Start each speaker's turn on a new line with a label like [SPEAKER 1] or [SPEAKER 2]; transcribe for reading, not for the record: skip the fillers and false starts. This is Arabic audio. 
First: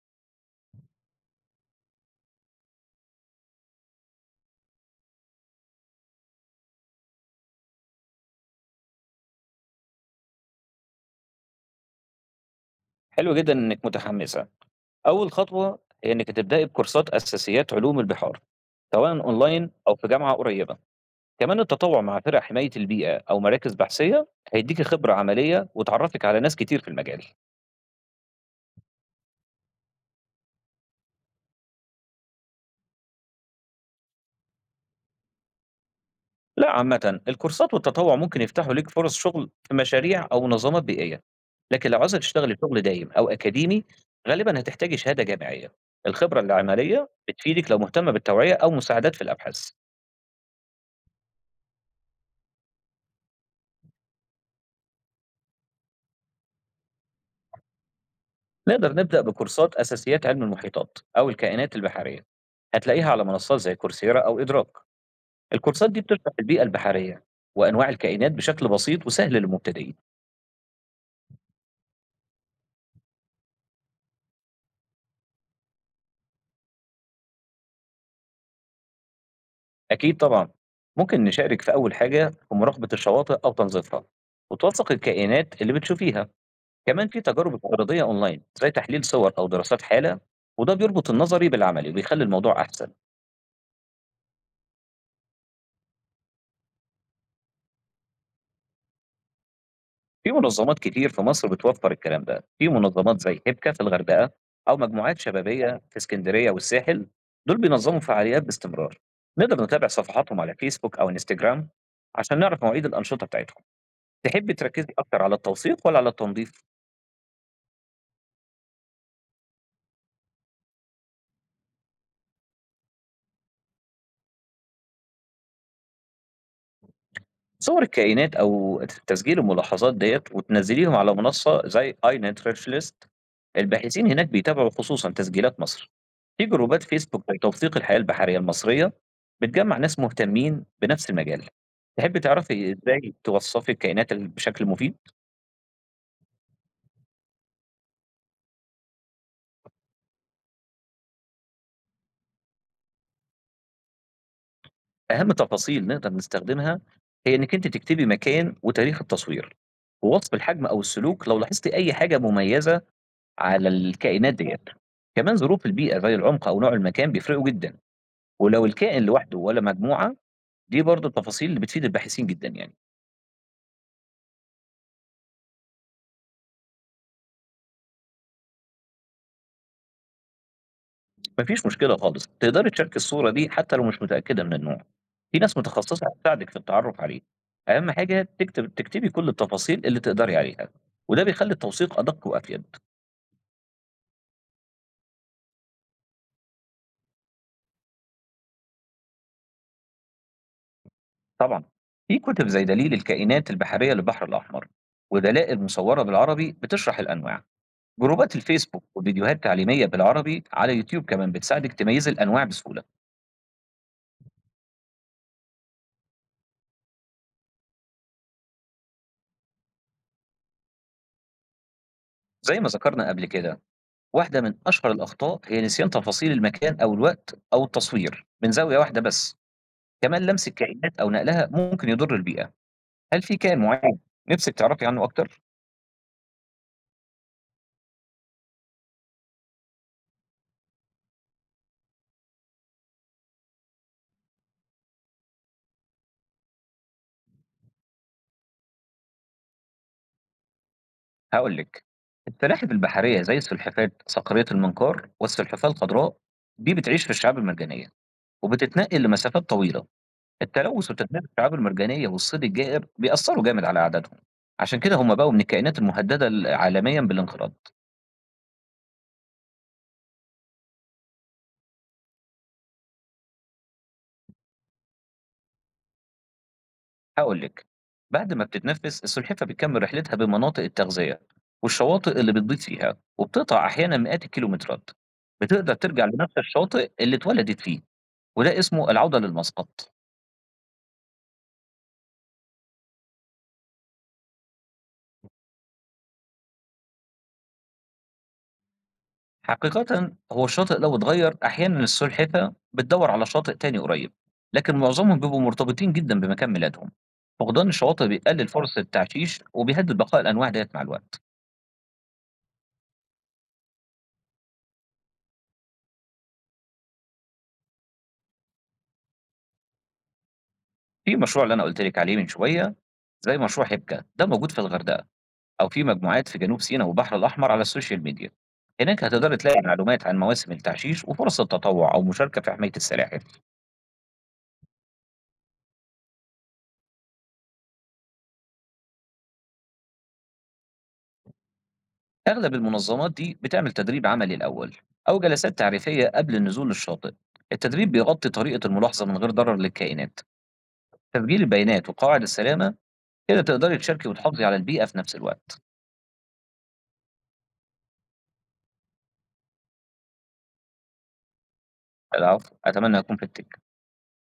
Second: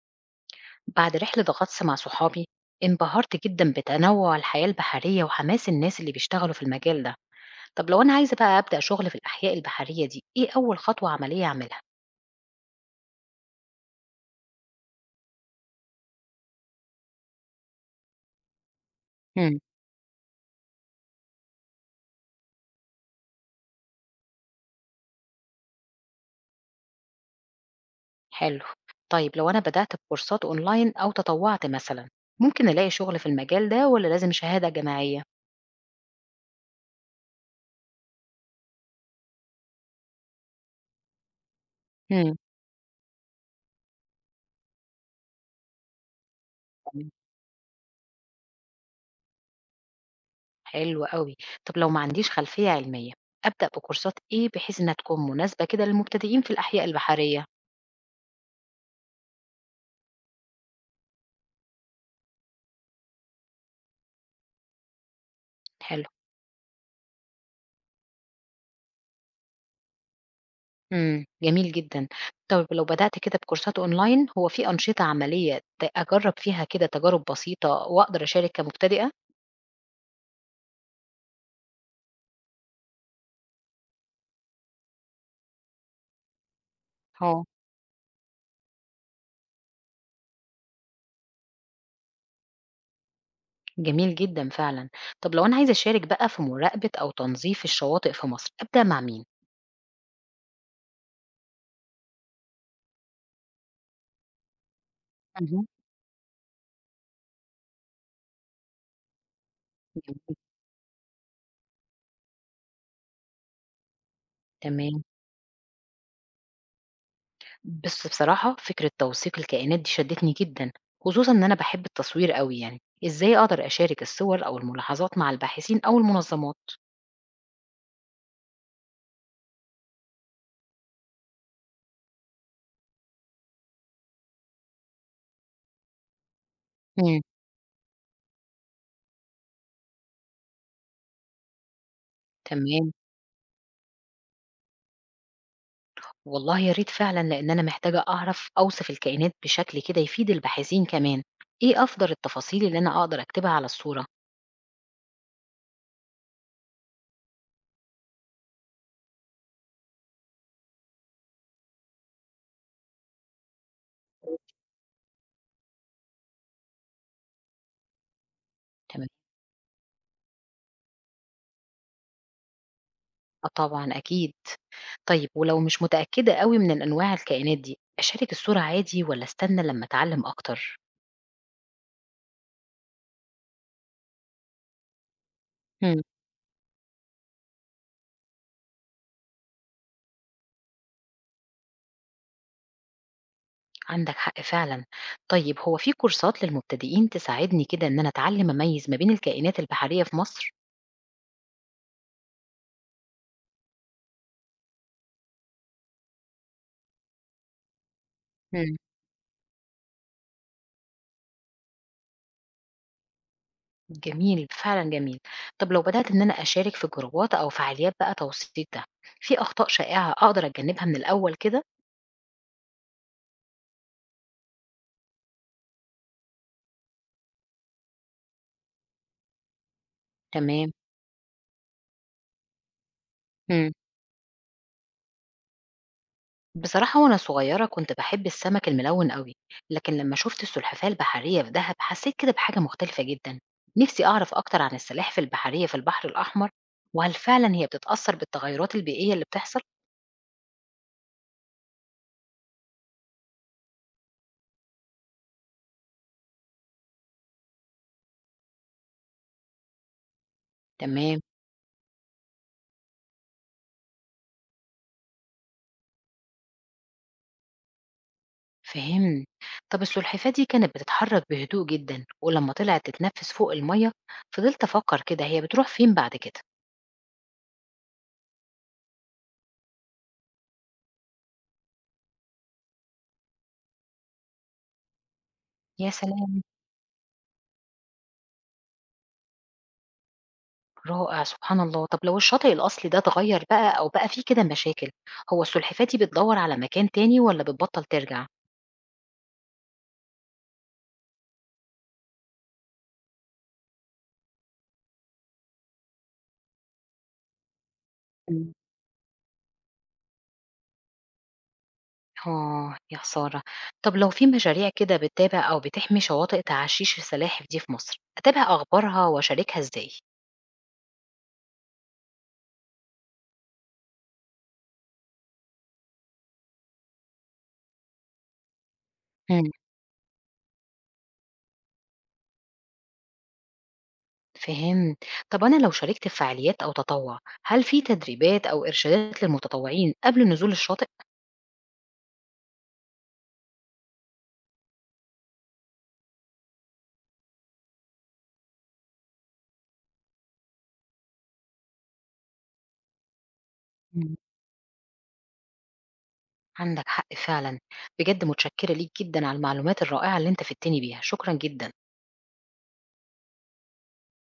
[SPEAKER 1] بعد رحلة غطس مع صحابي، انبهرت جدا بتنوع الحياة البحرية وحماس الناس اللي بيشتغلوا في المجال ده. طب لو أنا عايزة بقى أبدأ شغل في الأحياء البحرية دي، إيه أول خطوة عملية أعملها؟
[SPEAKER 2] حلو جدًا إنِّك متحمّسة. أول خطوة هي إنِّك هتبدئي بكورسات أساسيات علوم البحار، سواء
[SPEAKER 1] امم
[SPEAKER 2] أونلاين أو في جامعة قريّبة. كمان التطوع مع فرق حماية البيئة أو مراكز بحثية هيدّيكِ خبرة عملية وتعرّفِك على ناس كتير في المجال.
[SPEAKER 1] حلو. طيب لو أنا بدأت بكورسات أونلاين أو تطوعت مثلا، ممكن ألاقي شغل في المجال ده ولا لازم شهادة جامعية؟
[SPEAKER 2] لأ، عامةً الكورسات والتطوع ممكن يفتحوا ليك فرص شغل في مشاريع أو منظمات بيئية، لكن لو عايزة
[SPEAKER 1] امم
[SPEAKER 2] تشتغلي شغل دايم أو أكاديمي غالبًا هتحتاجي شهادة جامعية. الخبرة العملية بتفيدِك لو مهتمة بالتوعية أو مساعدات في الأبحاث.
[SPEAKER 1] حلو قوي. طب لو ما عنديش خلفية علمية، أبدأ بكورسات إيه بحيث إنها تكون مناسبة كده للمبتدئين في الأحياء البحرية؟
[SPEAKER 2] نقدر نبدأ بكورسات أساسيات علم المحيطات أو الكائنات البحرية، هتلاقيها على منصات زي كورسيرا أو إدراك. الكورسات دي
[SPEAKER 1] حلو.
[SPEAKER 2] بتشرح البيئة البحرية وأنواع الكائنات بشكل بسيط وسهل للمبتدئين.
[SPEAKER 1] إمم، جميل جدًا. طب لو بدأت كده بكورسات online، هو في أنشطة عملية أجرّب فيها كده تجارب بسيطة وأقدر أشارك كمبتدئة؟
[SPEAKER 2] أكيد طبعا، ممكن نشارك في أول حاجة في مراقبة الشواطئ أو تنظيفها وتوثق الكائنات اللي بتشوفيها. كمان في
[SPEAKER 1] آه.
[SPEAKER 2] تجارب افتراضية أونلاين زي تحليل صور أو دراسات حالة، وده بيربط النظري بالعملي وبيخلي الموضوع أحسن.
[SPEAKER 1] جميل جدًا فعلًا. طب لو أنا عايزة أشارك بقى في مراقبة أو تنظيف الشواطئ في مصر، أبدأ مع مين؟
[SPEAKER 2] في منظمات كتير في مصر بتوفر الكلام ده، في منظمات زي هيبكا في الغردقة، أو مجموعات
[SPEAKER 1] اهم.
[SPEAKER 2] شبابية في اسكندرية والساحل، دول بينظموا فعاليات باستمرار، نقدر نتابع
[SPEAKER 1] جميل.
[SPEAKER 2] صفحاتهم على فيسبوك أو انستجرام عشان نعرف مواعيد الأنشطة بتاعتهم، تحبي تركزي
[SPEAKER 1] تمام.
[SPEAKER 2] أكتر على التوثيق ولا على التنظيف؟
[SPEAKER 1] بس بصراحة فكرة توثيق الكائنات دي شدّتني جدًا، خصوصًا إن أنا باحب التصوير أوي يعني. إزاي أقدر أشارك الصور أو الملاحظات مع الباحثين أو المنظمات؟
[SPEAKER 2] صور الكائنات أو تسجيل الملاحظات ديّة وتنزليهم على منصة زي iNaturalist، الباحثين هناك بيتابعوا خصوصًا تسجيلات مصر. في جروبات
[SPEAKER 1] إمم.
[SPEAKER 2] فيسبوك لتوثيق الحياة البحرية المصرية بتجمع ناس مهتمين بنفس المجال. تحب تعرفي
[SPEAKER 1] تمام.
[SPEAKER 2] ازاي توصفي الكائنات بشكل مفيد؟
[SPEAKER 1] والله يا ريت فعلًا، لإن أنا محتاجة أعرف أوصف الكائنات بشكل كده يفيد الباحثين كمان. إيه أفضل التفاصيل اللي أنا أقدر أكتبها على الصورة؟
[SPEAKER 2] اهم تفاصيل نقدر نستخدمها هي انك انت تكتبي مكان وتاريخ التصوير، ووصف الحجم او السلوك لو لاحظتي اي حاجة مميزة على الكائنات ديت. كمان ظروف البيئة زي العمق او نوع المكان بيفرقوا جدا، ولو الكائن
[SPEAKER 1] تمام.
[SPEAKER 2] لوحده ولا مجموعة، دي برضه التفاصيل اللي بتفيد الباحثين جدا يعني.
[SPEAKER 1] آه طبعًا أكيد. طيب ولو مش متأكدة أوي من الأنواع الكائنات دي، أشارك الصورة عادي والّا أستنى لمّا أتعلم أكتر؟
[SPEAKER 2] ما فيش مشكلة خالص، تقدري تشاركي الصورة دي حتى لو مش متأكدة من النوع، في ناس
[SPEAKER 1] إمم.
[SPEAKER 2] متخصصة هتساعدك في التعرف عليه، أهم حاجة تكتبي كل التفاصيل اللي تقدري عليها، وده بيخلي التوثيق أدق وأفيد.
[SPEAKER 1] عندك حق فعلًا. طيب هو في كورسات للمبتدئين تساعدني كده إن أنا أتعلم أميّز ما بين الكائنات البحرية في مصر؟
[SPEAKER 2] طبعًا في كتب زي دليل الكائنات البحرية للبحر الأحمر، ودلائل مصورة بالعربي بتشرح الأنواع، جروبات
[SPEAKER 1] إمم.
[SPEAKER 2] الفيسبوك وفيديوهات تعليمية بالعربي على يوتيوب كمان بتساعدك تميزي الأنواع بسهولة.
[SPEAKER 1] جميل، فعلًا جميل. طب لو بدأت إن أنا أشارك في جروبات أو فعاليات بقى توثيق ده، في أخطاء شائعة أقدر أتجنبها من الأول كده؟
[SPEAKER 2] زي ما ذكرنا قبل كده، واحدة من أشهر الأخطاء هي نسيان تفاصيل المكان أو الوقت أو التصوير من زاوية واحدة بس. كمان لمس
[SPEAKER 1] تمام.
[SPEAKER 2] الكائنات أو نقلها ممكن يضر البيئة، هل في كائن
[SPEAKER 1] إمم.
[SPEAKER 2] معين نفسِك تعرفي عنه أكتر؟
[SPEAKER 1] بصراحة وأنا صغيرة كنت باحب السمك الملون أوي، لكن لمّا شُفت السلحفاة البحرية في دهب حسيت كده بحاجة مختلفة جدًا. نفسي أعرف أكتر عن السلاحف البحرية في البحر الأحمر، وهل فعلًا هي بتتأثر بالتغيرات البيئية اللي بتحصل؟
[SPEAKER 2] هاقول لِك، السلاحف البحرية زي السلحفاة صقرية المنقار والسلحفاة الخضراء دي بتعيش في الشعاب المرجانية وبتتنقل لمسافات طويلة، التلوث
[SPEAKER 1] تمام.
[SPEAKER 2] وتدمير الشعاب المرجانية والصيد الجائر بيأثروا جامد على أعدادهم، عشان كده هم بقوا من الكائنات المهددة عالميًا بالانقراض.
[SPEAKER 1] فهمت. طب السلحفاة دي كانت بتتحرك بهدوء جدا، ولما طلعت تتنفس فوق المية فضلت أفكر كده، هي بتروح فين بعد كده؟
[SPEAKER 2] هاقول لِك، بعد ما بتتنفّس السلحفاة بتكمّل رحلتها بمناطق التغذية والشواطئ اللي بتبيض فيها، وبتقطع أحيانًا مئات الكيلومترات، بتقدر
[SPEAKER 1] يا
[SPEAKER 2] ترجع لنفس
[SPEAKER 1] سلام.
[SPEAKER 2] الشاطئ اللي اتولدت فيه، وده اسمه العودة للمسقط.
[SPEAKER 1] رائع، سبحان الله. طب لو الشاطئ الأصلي ده اتغير بقى أو بقى فيه كده مشاكل، هو السلحفاة دي بتدور على مكان تاني ولا بتبطل ترجع؟
[SPEAKER 2] حقيقةً هو الشاطئ لو اتغيّر أحيانًا السلحفاة بتدوّر على شاطئ تاني قريب، لكن معظمهم بيبقوا مرتبطين جدًا بمكان ميلادهم. فقدان الشواطئ بيقلل
[SPEAKER 1] مم.
[SPEAKER 2] فرص التعشيش وبيهدّد بقاء الأنواع ديّة مع الوقت.
[SPEAKER 1] آه يا خسارة. طب لو في مشاريع كده بتتابع أو بتحمي شواطئ تعشيش السلاحف دي في مصر، أتابع أخبارها وأشاركها إزاي؟
[SPEAKER 2] في المشروع اللي أنا قُلت لِك عليه من شوية، زي مشروع هيبكا، ده موجود في الغردقة. أو في مجموعات في جنوب سيناء والبحر الأحمر على السوشيال ميديا. هناك هتقدري تلاقي معلومات عن مواسم التعشيش وفرص التطوع أو مشاركة في حماية السلاحف.
[SPEAKER 1] فهمت. طب أنا لو شاركت في فعاليات أو تطوع، هل في تدريبات أو إرشادات للمتطوعين قبل نزول الشاطئ؟
[SPEAKER 2] أغلب المنظمات دي بتعمل تدريب عملي الأول أو جلسات تعريفية قبل النزول للشاطئ. التدريب بيغطي طريقة الملاحظة من غير ضرر للكائنات، تسجيل البيانات وقواعد السلامة، كده تقدري تشاركي
[SPEAKER 1] مم.
[SPEAKER 2] وتحافظي على البيئة في نفس الوقت.
[SPEAKER 1] عندك حق فعلا. بجد متشكرة ليك جدا على المعلومات الرائعة اللي أنت فدتني بيها، شكرا جدا.
[SPEAKER 2] العفو، أتمنى أكون فدتك.